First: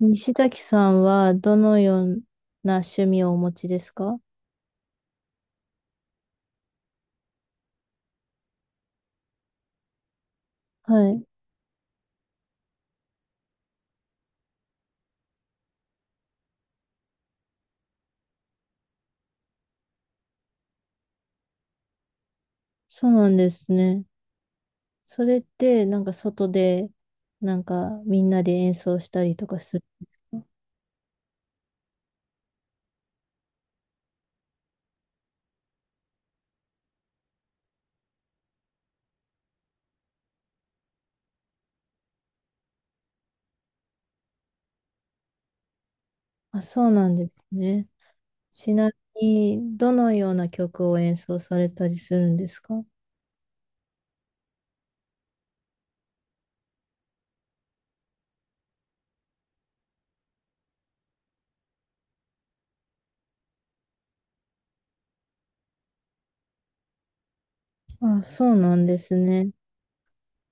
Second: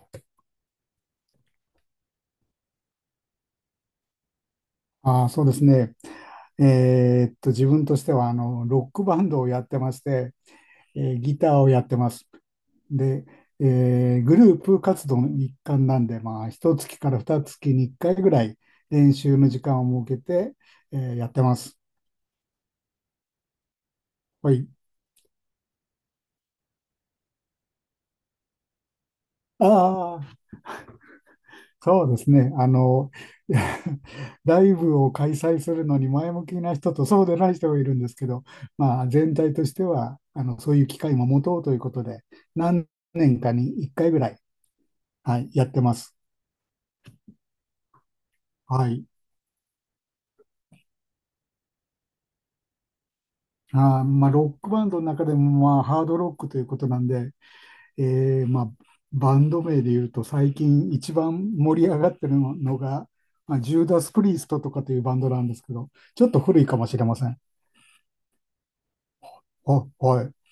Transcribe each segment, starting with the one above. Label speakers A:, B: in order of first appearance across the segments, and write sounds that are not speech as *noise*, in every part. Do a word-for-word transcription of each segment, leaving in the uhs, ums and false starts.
A: 西崎さんはどのような趣味をお持ちですか？
B: ああ、そうですね。えーっと、自分としては、あの、ロックバンドをやってまして、
A: は
B: えー
A: い。
B: ギターをやってます。で、えーグループ活動の一環なんで、まあ、ひとつきからふたつきにいっかいぐらい練習の時間を設けて、えーやってます。
A: そうなんですね。
B: はい。
A: それってなんか外でなんかみんなで演奏したりとかするんで
B: あ
A: す
B: あ。
A: か？
B: そうですね。あの、*laughs* いやライブを開催するのに前向きな人とそうでない人がいるんですけど、まあ、全体としてはあのそういう機会も持とうということで、何年かにいっかいぐらい、はい、やってます。
A: あ、そうなんですね。ち
B: は
A: な
B: い。
A: みにどのような曲を演奏されたりするんですか？
B: あー、まあ、ロックバンドの中でも、まあ、ハードロックということなんで、えーまあ、バンド名で言うと最近一番盛り上がってるのが、まあ、ジューダス・プリーストとかというバンドなんですけど、ちょっと古いかもしれません。
A: あ、そうなんですね。
B: あ、はい。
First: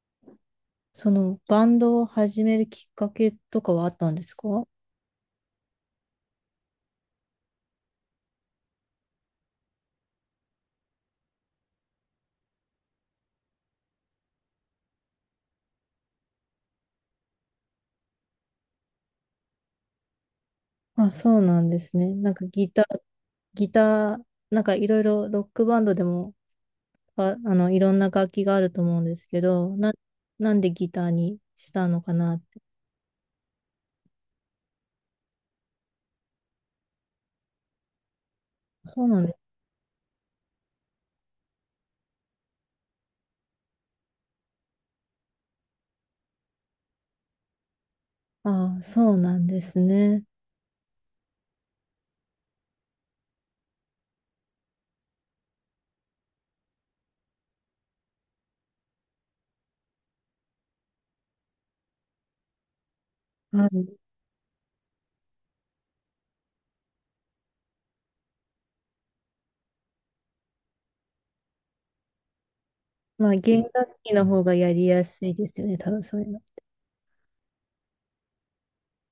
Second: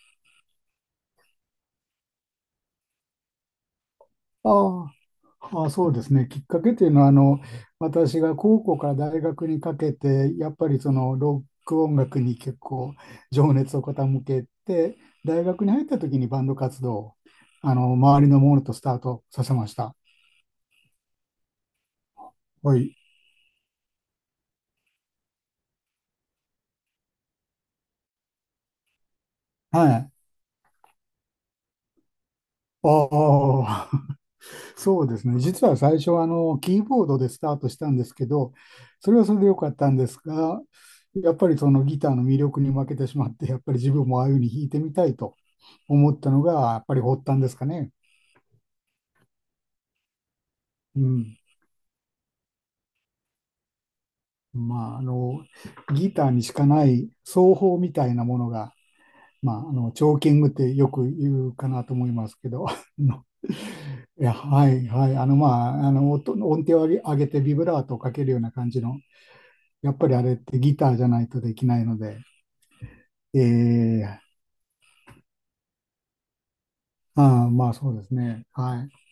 A: そのバンドを始めるきっかけとかはあったんです
B: あ
A: か？
B: あ、まあ、そうですね。きっかけというのは、あの、私が高校から大学にかけて、やっぱりそのロック音楽に結構情熱を傾けて、大学に入った時にバンド活動を、あの、周りのものとスタートさせました。
A: あ、そうなんですね。なんかギ
B: は
A: タ
B: い。
A: ー、ギター、なんかいろいろロックバンドでもあ、あの、いろんな楽器があると思うんですけど、
B: は
A: な、
B: い。
A: なんでギターにしたのかなって。
B: ああ、*laughs* そうですね。実は最初はあの、キーボードでスタートしたんですけど、
A: そう
B: それ
A: な
B: は
A: んで
B: そ
A: す。
B: れで良かったんですが、やっぱりそのギターの魅力に負けてしまって、やっぱり自分もああいうふうに弾いてみたいと思ったのが、やっぱり発端ですかね。
A: ああ、そうなんですね。
B: うん。まあ、あの、ギターにしかない奏法みたいなものが、まあ、あの、チョーキングってよく言うかなと思いますけど、*laughs* あの
A: はい。
B: いや、はい、はい。あの、まあ、あの、音、音程を上げてビブラートをかけるような感じの、やっぱりあれってギターじゃないとできないので、
A: まあ、弦楽
B: え
A: 器の方がやりやすいですよね、多分そういうの。
B: ああー、まあそうですね。はい。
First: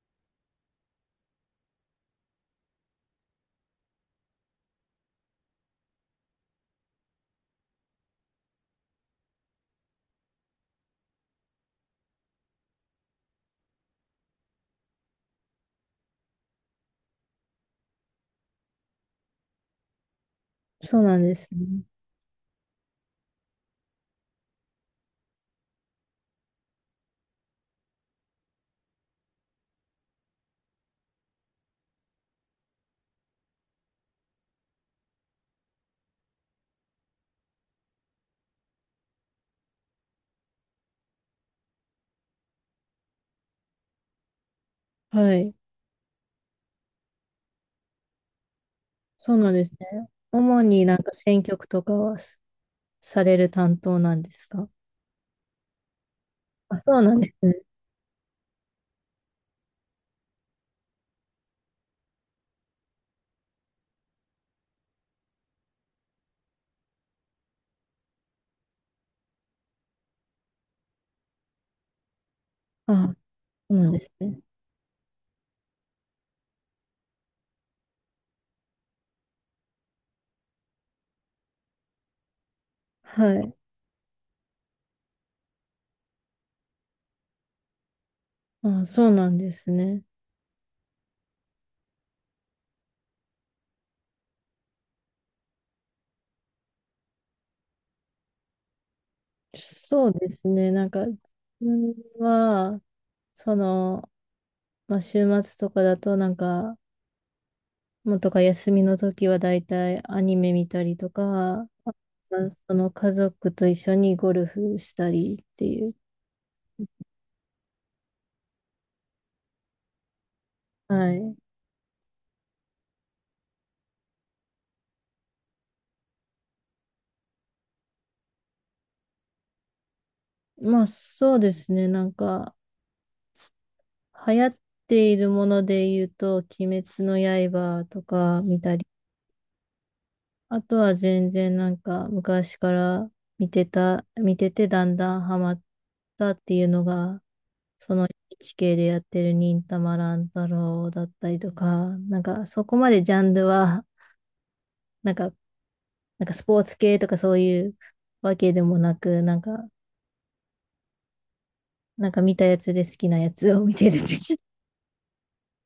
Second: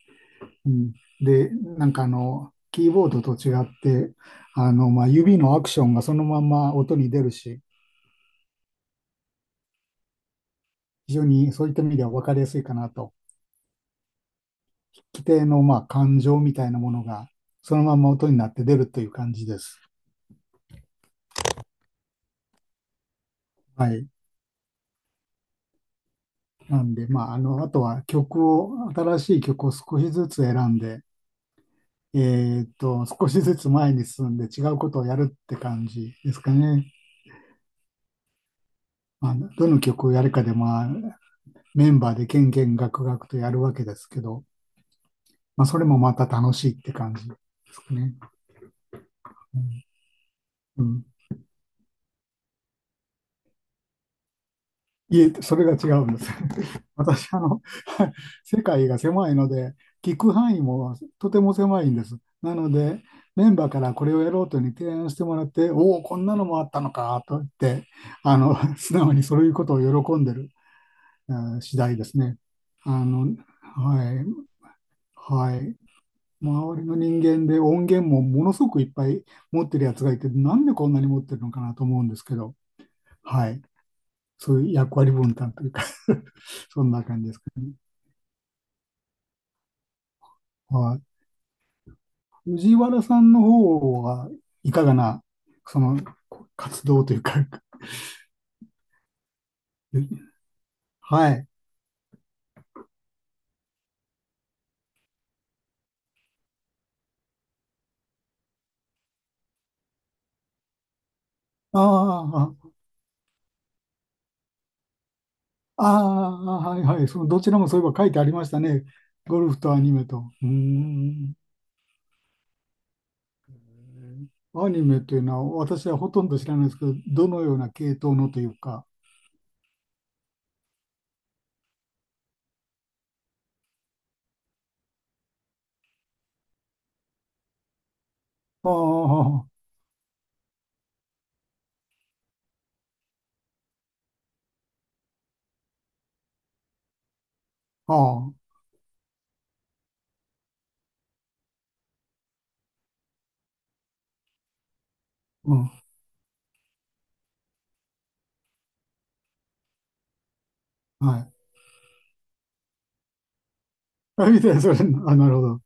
B: うん、で、なんかあの、キーボードと違って、あの、まあ、指のアクションがそのまま音に出るし、非常にそういった意味では分かりやすいかなと。規定のまあ感情みたいなものがそのまま音になって出るという感じです。
A: そうなんですね。
B: はい。なんで、まあ、あの、あとは曲を、新しい曲を少しずつ選んで、えーっと、少しずつ前に進んで違うことをやるって感じですかね。まあ、どの曲をやるかで、まあ、メンバーでけんけんがくがくとやるわけですけど、
A: はい。
B: まあ、それもまた楽しいって感じですかね。
A: そうなんですね。主
B: う
A: にな
B: ん。う
A: ん
B: ん、
A: か選曲とかはされる担当なんですか？
B: いえ、それが違うんです。
A: あ、そうなん
B: 私、
A: で
B: あ
A: す
B: の、
A: ね。
B: *laughs* 世界が狭いので、聞く範囲もとても狭いんです。なので、メンバーからこれをやろうというふうに提案してもらって、おお、こんなのもあったのかと言って、あの、*laughs* 素直にそういうことを喜んでる、えー次第ですね。あ
A: あ、
B: の、
A: そうなんです
B: はい、
A: ね。
B: はい。周りの人間で音源もものすごくいっぱい持ってるやつがいて、なんでこんなに持ってるのかなと思うんですけど、
A: は
B: は
A: い。
B: い。そういう役割分担というか *laughs* そんな感じですかね。
A: あ、そうなんですね。
B: はい。藤原さんの方はいかがな、その、活動というか
A: そうで
B: *laughs*
A: すね。なんか、自
B: はい。
A: 分は、その、まあ、週末とかだとなんか、もうとか休みの時はだいたいアニメ見たりとか、
B: あ
A: あ、
B: あ、
A: その家族と一緒にゴルフしたりってい
B: あ
A: う。
B: あ、はいはい。その、どちらもそういえば書いてありましたね。ゴルフとアニメと。うー
A: はい。
B: ん。アニメというのは、私はほとんど知らないですけど、どのような系統のというか。
A: まあそうですね、なんか、流行っているもので言うと、鬼滅の刃とか見
B: あ
A: たり、
B: あ、
A: あとは全然なんか昔から見てた、見ててだんだんハマったっていうのがそ
B: あ
A: の
B: あ、
A: エヌエイチケー でやってる忍たま乱太郎だったりとか、なんかそこまでジャンルは、なんか、
B: うん。
A: なんかスポーツ系とかそういうわけでもなく、なんか、
B: はい。
A: なんか見たやつで好きなやつを見てるって感
B: あ、
A: じ。
B: みたいな、それ、あ、なるほど。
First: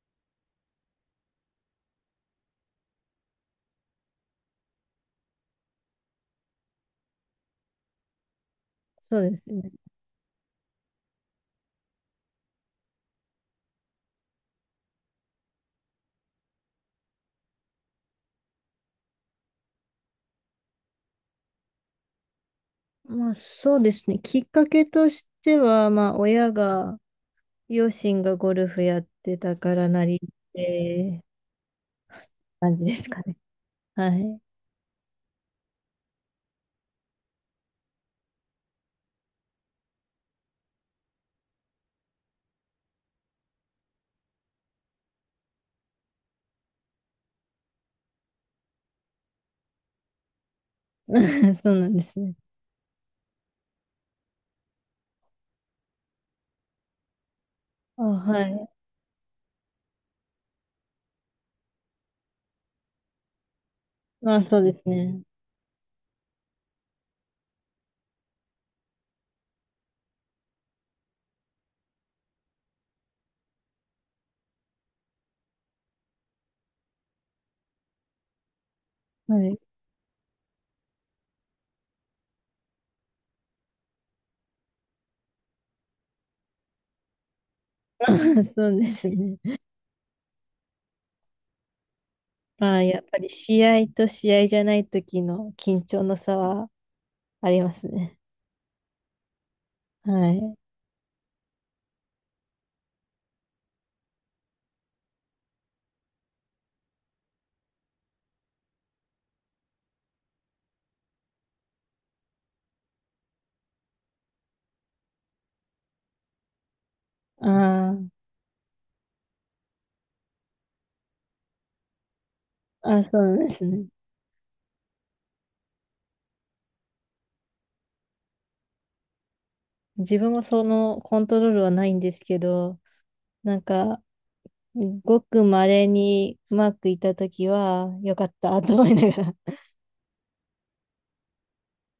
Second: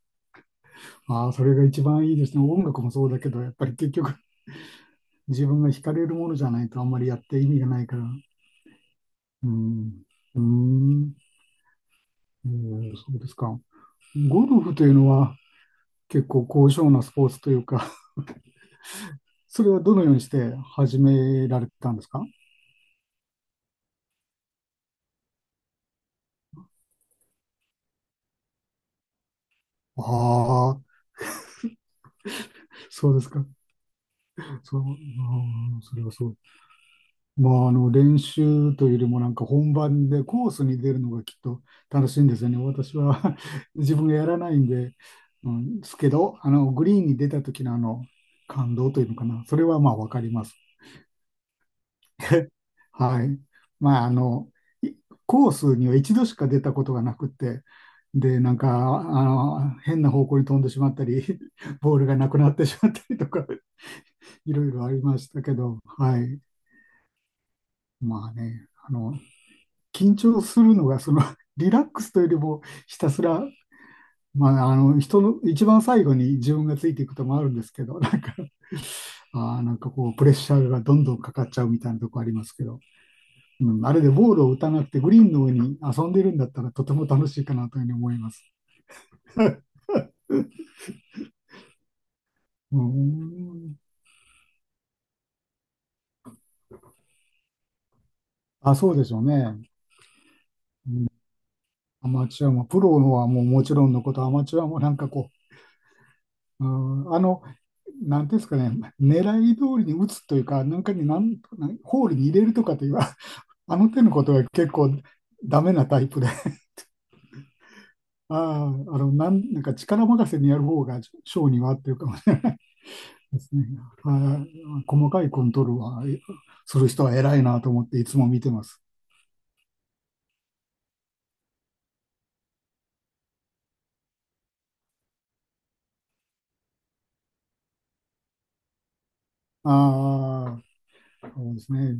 B: ああ、それが一番いいですね。音楽もそうだけど、やっぱり結局、自分が惹かれるものじゃないとあんまりやって意味がないから。
A: *laughs* そうで
B: う
A: すね。
B: ん、うん、えーそうですか。ゴルフというのは結構高尚なスポーツというか *laughs* それはどのようにして始められたんですか？
A: まあそうですね。きっかけとしては、まあ親が、両親がゴルフやってたから
B: あ
A: なりっ
B: あ、
A: て感じです
B: そう
A: か
B: です
A: ね。
B: か。
A: はい。
B: そう、うん、それはそう。まあ、あの、練習というよりもなんか本番でコースに出るのがきっと楽しいんですよね。私は *laughs* 自分がやらないんで、うん、ですけど、あの、グリーンに出た時のあの、感動というのかな。それはまあわかります。
A: *laughs* そうなんですね。
B: はい。まあ、あの、いコースには一度しか出たことがなくて、
A: あ、
B: で、
A: は
B: なん
A: い。
B: か、あの、変な方向に飛んでしまったり、*laughs* ボールがなくなってしまったりとか、*laughs*
A: まあ
B: い
A: そう
B: ろい
A: で
B: ろ
A: す
B: ありま
A: ね。
B: したけど、はい。まあね、あの、緊張するのが、その、*laughs* リラックスというよりも、ひたすら、まあ、あの、人の、一番最後に自分がついていくこともあるんですけど、なんか、
A: はい。
B: あーなんかこう、プレッシャーがどんどんかかっちゃうみたいなとこありますけど、うん、あれでボールを打たなくてグリーンの上に遊んでるんだったらとても楽しいかなというふうに思います。
A: *laughs* そうですね。ま
B: う
A: あ、やっぱり試
B: ん。
A: 合と試合じゃない時の緊張の差はありますね。
B: あ、そうでしょうね。
A: はい。
B: うん、アマチュアも、プロのはもうもちろんのこと、アマチュアもなんかこう、うん、あの、なんていうんですかね、狙い通りに打つというか、なんかになんなんホールに入れるとかという、*laughs* ああの手のことが結構ダメなタイプで、あ
A: あ
B: あ、あの、なん、なんか力任せにやる方が性には合ってるかもしれない。
A: あ、あ、そうな
B: で
A: んで
B: す
A: す
B: ね。
A: ね。
B: はい。細かいコントロールはえする人は偉いなと思っていつも見てます。
A: 自分もそのコントロールはないんですけど、なんか、ごく稀にうまくいった時は、よかったと思いなが
B: ああ、そうですね。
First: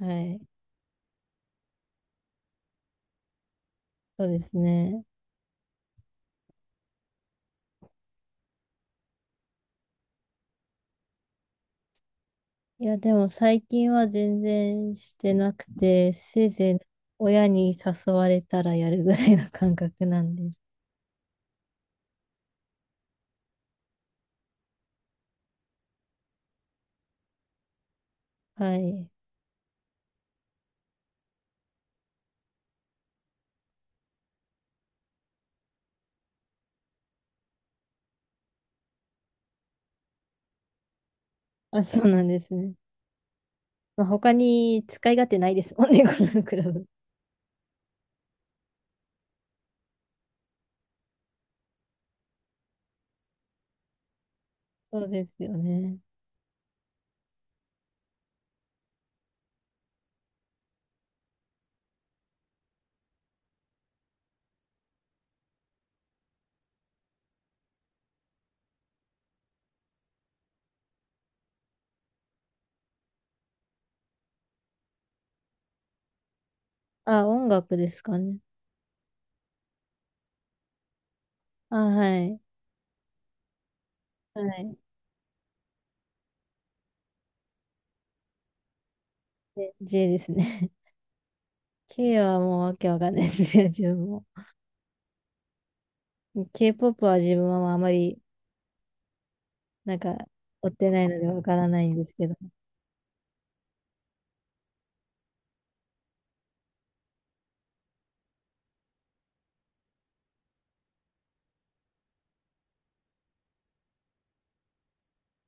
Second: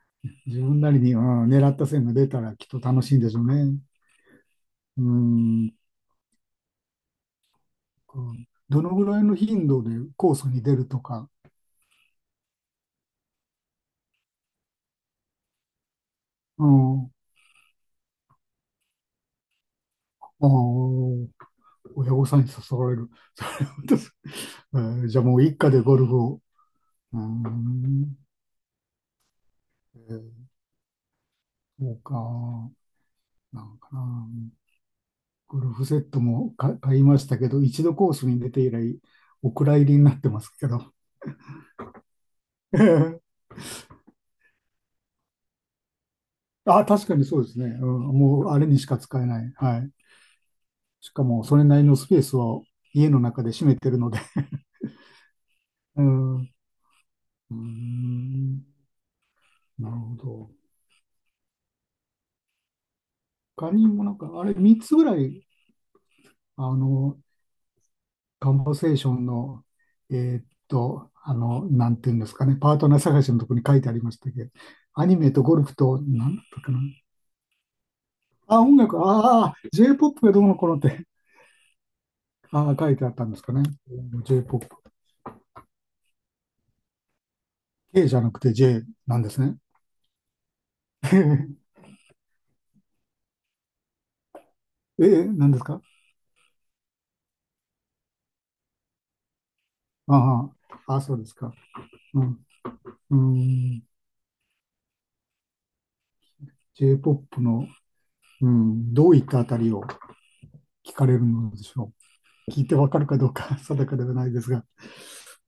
A: ら。*laughs* はい。
B: 自分なりに、うん、狙った線が出たらきっと楽しいんでしょうね。
A: そうです
B: う
A: ね。
B: ん。こうどのぐらいの頻度でコースに出るとか、
A: いや、でも最近は全然してなくて、せい
B: う
A: ぜい
B: ん。あ
A: 親に誘われたらやるぐらいの感覚なんで。
B: ー親御さんに誘われる。*laughs* それはどうす。えーじゃあもう一家でゴルフを。うん。
A: はい。
B: えーそうか。なんかな。ゴルフセットも買いましたけど、一度コースに出て以来、お蔵入りになってますけど。
A: あ、そうなんですね。
B: *laughs*
A: まあ、他に使い勝手ないですもんね、このクラブ。
B: あ、確かにそうですね。うん、もうあれにしか使えない。はい。しかも、それなりのスペースを家の中で占めてるので。
A: そうですよ
B: *laughs*
A: ね。
B: うん。うーんなるほど。他にもなんか、あれみっつぐらい、あの、カンバセーションの、えーっと、あの、なんていうんですかね、パートナー探しのところに書いてありましたけど、アニメとゴルフと、なんだったかな、
A: あ、音楽ですかね。
B: あ、音楽、ああ、J-ポップ がどうのこうのって、
A: あ、はい。
B: ああ、書いてあったんですかね。
A: は
B: J-ポップ。
A: い。
B: K じゃなくて J なんですね。
A: で、J ですね。
B: *laughs*
A: *laughs* K はもうわけわかんないですよ自分も。
B: え、なんですか？
A: K-ポップ は自分はあまり、なんか、
B: あ
A: 追って
B: あ、あ、
A: ない
B: そ
A: の
B: う
A: で
B: です
A: わ
B: か。
A: からないんです
B: う
A: けど。
B: ん、うん、J-ポップ の、うん、どういったあたりを聞かれるのでしょう。聞いてわかるかどうか *laughs* 定かではないですが。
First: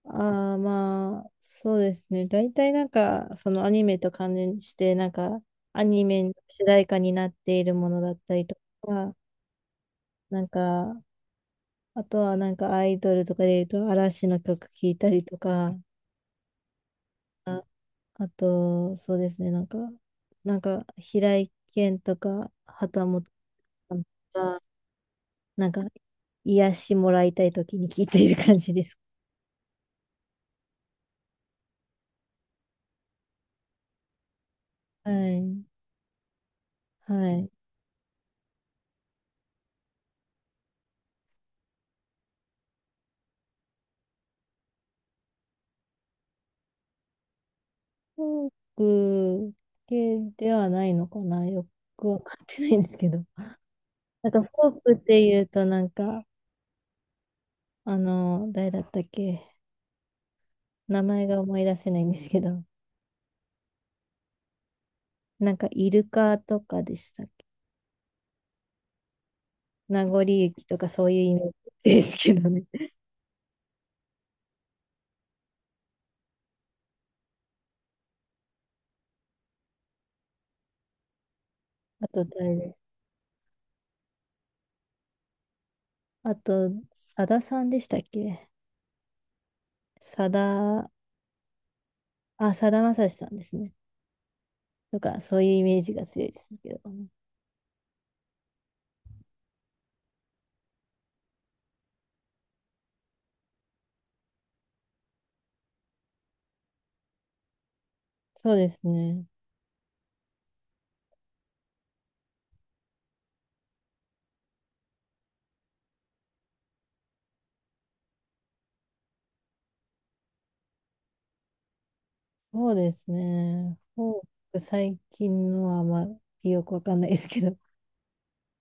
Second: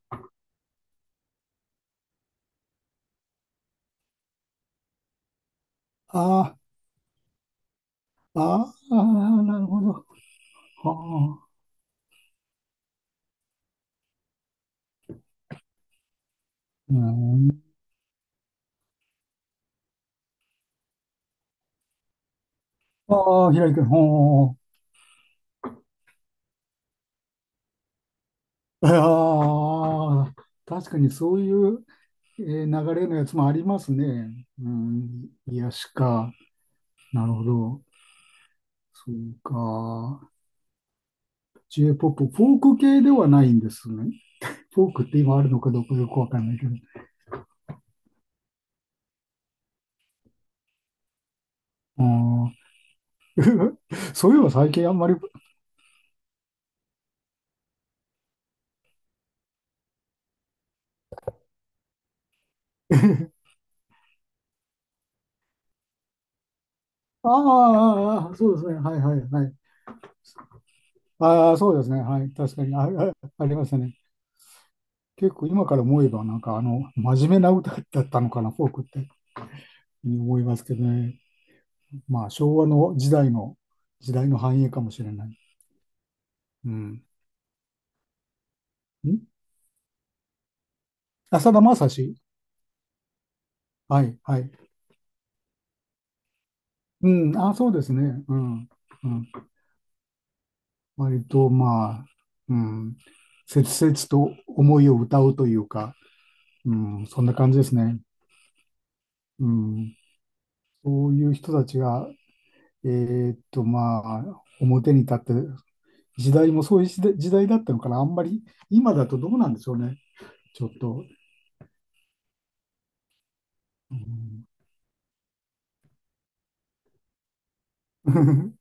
A: ああ、まあ、そうですね。大体なんか、そのアニメと関連して、なんか、アニメの
B: あ
A: 主題歌になっているものだった
B: あ、
A: りと
B: あ
A: か、
B: あ、なるほど。
A: なん
B: あ
A: か、
B: あ、
A: あとはなんかアイドルとかで言うと嵐の曲聴いたりとか、
B: うん、
A: あとそうですね、なんか、なんか平井堅とか旗本
B: ああ、平井君、
A: さんと
B: ほ
A: か、なんか癒しもらいたい時に聴いている感じで
B: う。
A: す。
B: ああ、確かにそういうえー流れのやつもありますね。う
A: は
B: ん、
A: い。
B: 癒しか。な
A: は
B: るほ
A: い。
B: ど。そうか。J-ポップ、フォーク系ではないんですね。フォークって今あるのかどうかよくわかんないけど。
A: フォーク系ではないのかなよ
B: あ
A: くわかってないんですけど。
B: ー *laughs* そ
A: なん
B: ういえ
A: かフ
B: ば最
A: ォー
B: 近あ
A: クっ
B: んまり、
A: て
B: *laughs*
A: 言うとなんか、あの、誰だったっけ名前が思い出せないんですけど、
B: あー
A: なんかイルカとかでしたっ
B: あ
A: け。
B: ー、あーそうですね。はいはいはい。
A: 名残雪とかそういうイメー
B: ああ、そうです
A: ジ
B: ね。
A: です
B: はい。
A: けど
B: 確
A: ね。
B: かに。あ、*laughs* あありましたね。結構今から思えば、なんかあの、真面目な歌だったのかな、フォークって、思いますけどね。
A: *laughs* あと
B: まあ、
A: 誰
B: 昭和
A: で
B: の時代の、時代の繁栄かもしれない。
A: あと、
B: うん。
A: さださんでしたっけ。
B: ん
A: さだ、
B: あ、さだまさし。
A: あ、さだまさしさんですね。
B: はい、はい。
A: とか、そういうイメージが強いですけどね。
B: うん、あ、そうですね。うん。うん。割と、まあ、うん。切々と思いを歌うというか、うん、そんな感じですね。
A: そうですね。
B: うん。そういう人たちが、えーっと、まあ、表に立って、時代もそういう時代時代だったのかな。あんまり、今だとどうなんでしょうね。ちょっと。
A: そうですね。
B: う
A: フォー
B: ん。
A: ク最近のはあまりよくわかんないですけど、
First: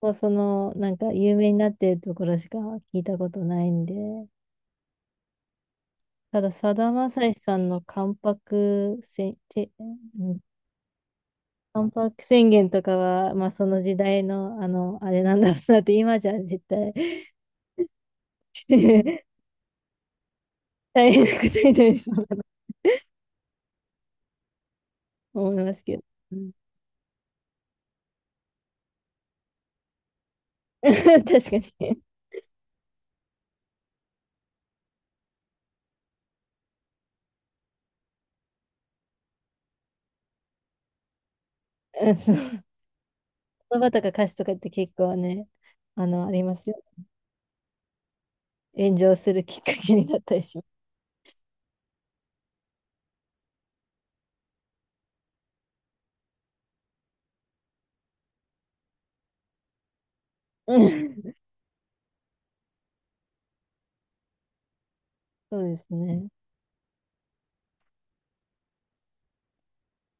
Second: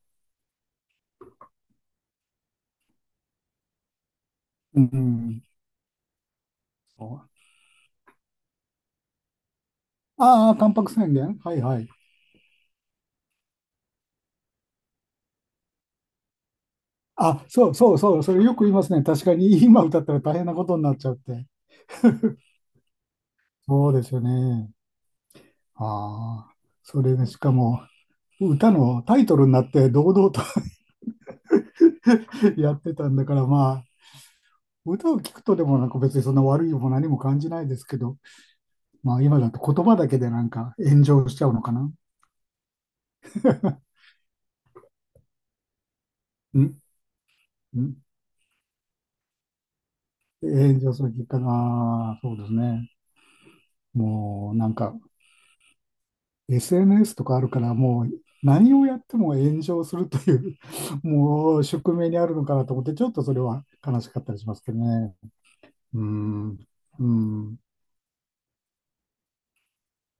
A: もう その、なんか有名になってるところしか聞いたことないんで、
B: うん。
A: ただ、さだまさしさんの関白せんて、ん
B: ああー、タンパク宣言。はいはい。
A: 万博宣言とかは、まあ、その時代の、あの、あれなんだろうなって、今じゃ絶対
B: あ、そうそうそう、それよく言いますね。
A: *laughs*
B: 確かに *laughs* 今歌ったら大変なことになっ
A: 大
B: ちゃうっ
A: 変な
B: て。
A: ことになりそうだなと
B: そうですよね。
A: 思いますけど。う
B: あ
A: ん
B: あ、それでしかも歌のタイトルになって堂々と
A: *laughs* 確かに。
B: *laughs* やってたんだから、まあ、歌を聴くとでもなんか別にそんな悪いも何も感じないですけど、まあ今だと言葉だけでなんか炎上しちゃうのかな。
A: うん *laughs* そう、言葉とか歌詞とかって結構ね、あの、ありま
B: ん
A: すよ。
B: ん
A: 炎上するきっかけになったりします。
B: 炎上するきっかけ、ああ、そうですね。もうなんか エスエヌエス とかあるから、もう何をやっても炎上するという
A: *laughs* う
B: *laughs*
A: ん、
B: もう宿命にあるのかなと思って、ちょっとそれは悲しかったりしますけどね。
A: そうです
B: う
A: ね。
B: ん、うん、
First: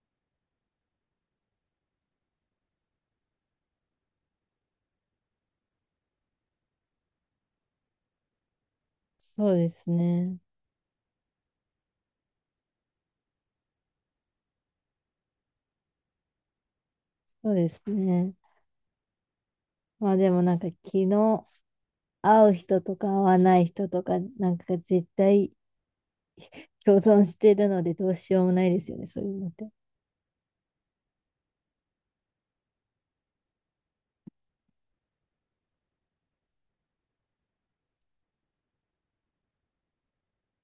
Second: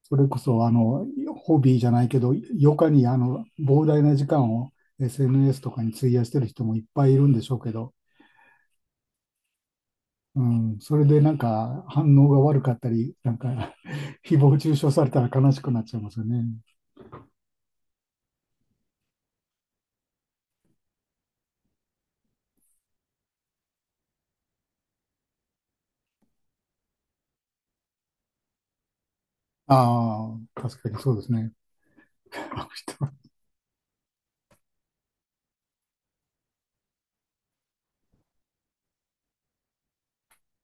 B: それこそ、あの、ホビーじゃないけど、余暇にあの膨大な時間を エスエヌエス とかに費やしてる人もいっぱいいるんでしょうけど、
A: そうですね。
B: うん、それでなんか反応が悪かったり、なんか *laughs* 誹謗中傷されたら悲しくなっちゃいますよね。
A: そうですね。まあでもなんか昨日会う人とか会わない人とかなんか絶対共存してるのでどうしようもないですよね、そういうのって。
B: ああ、確かにそうですね。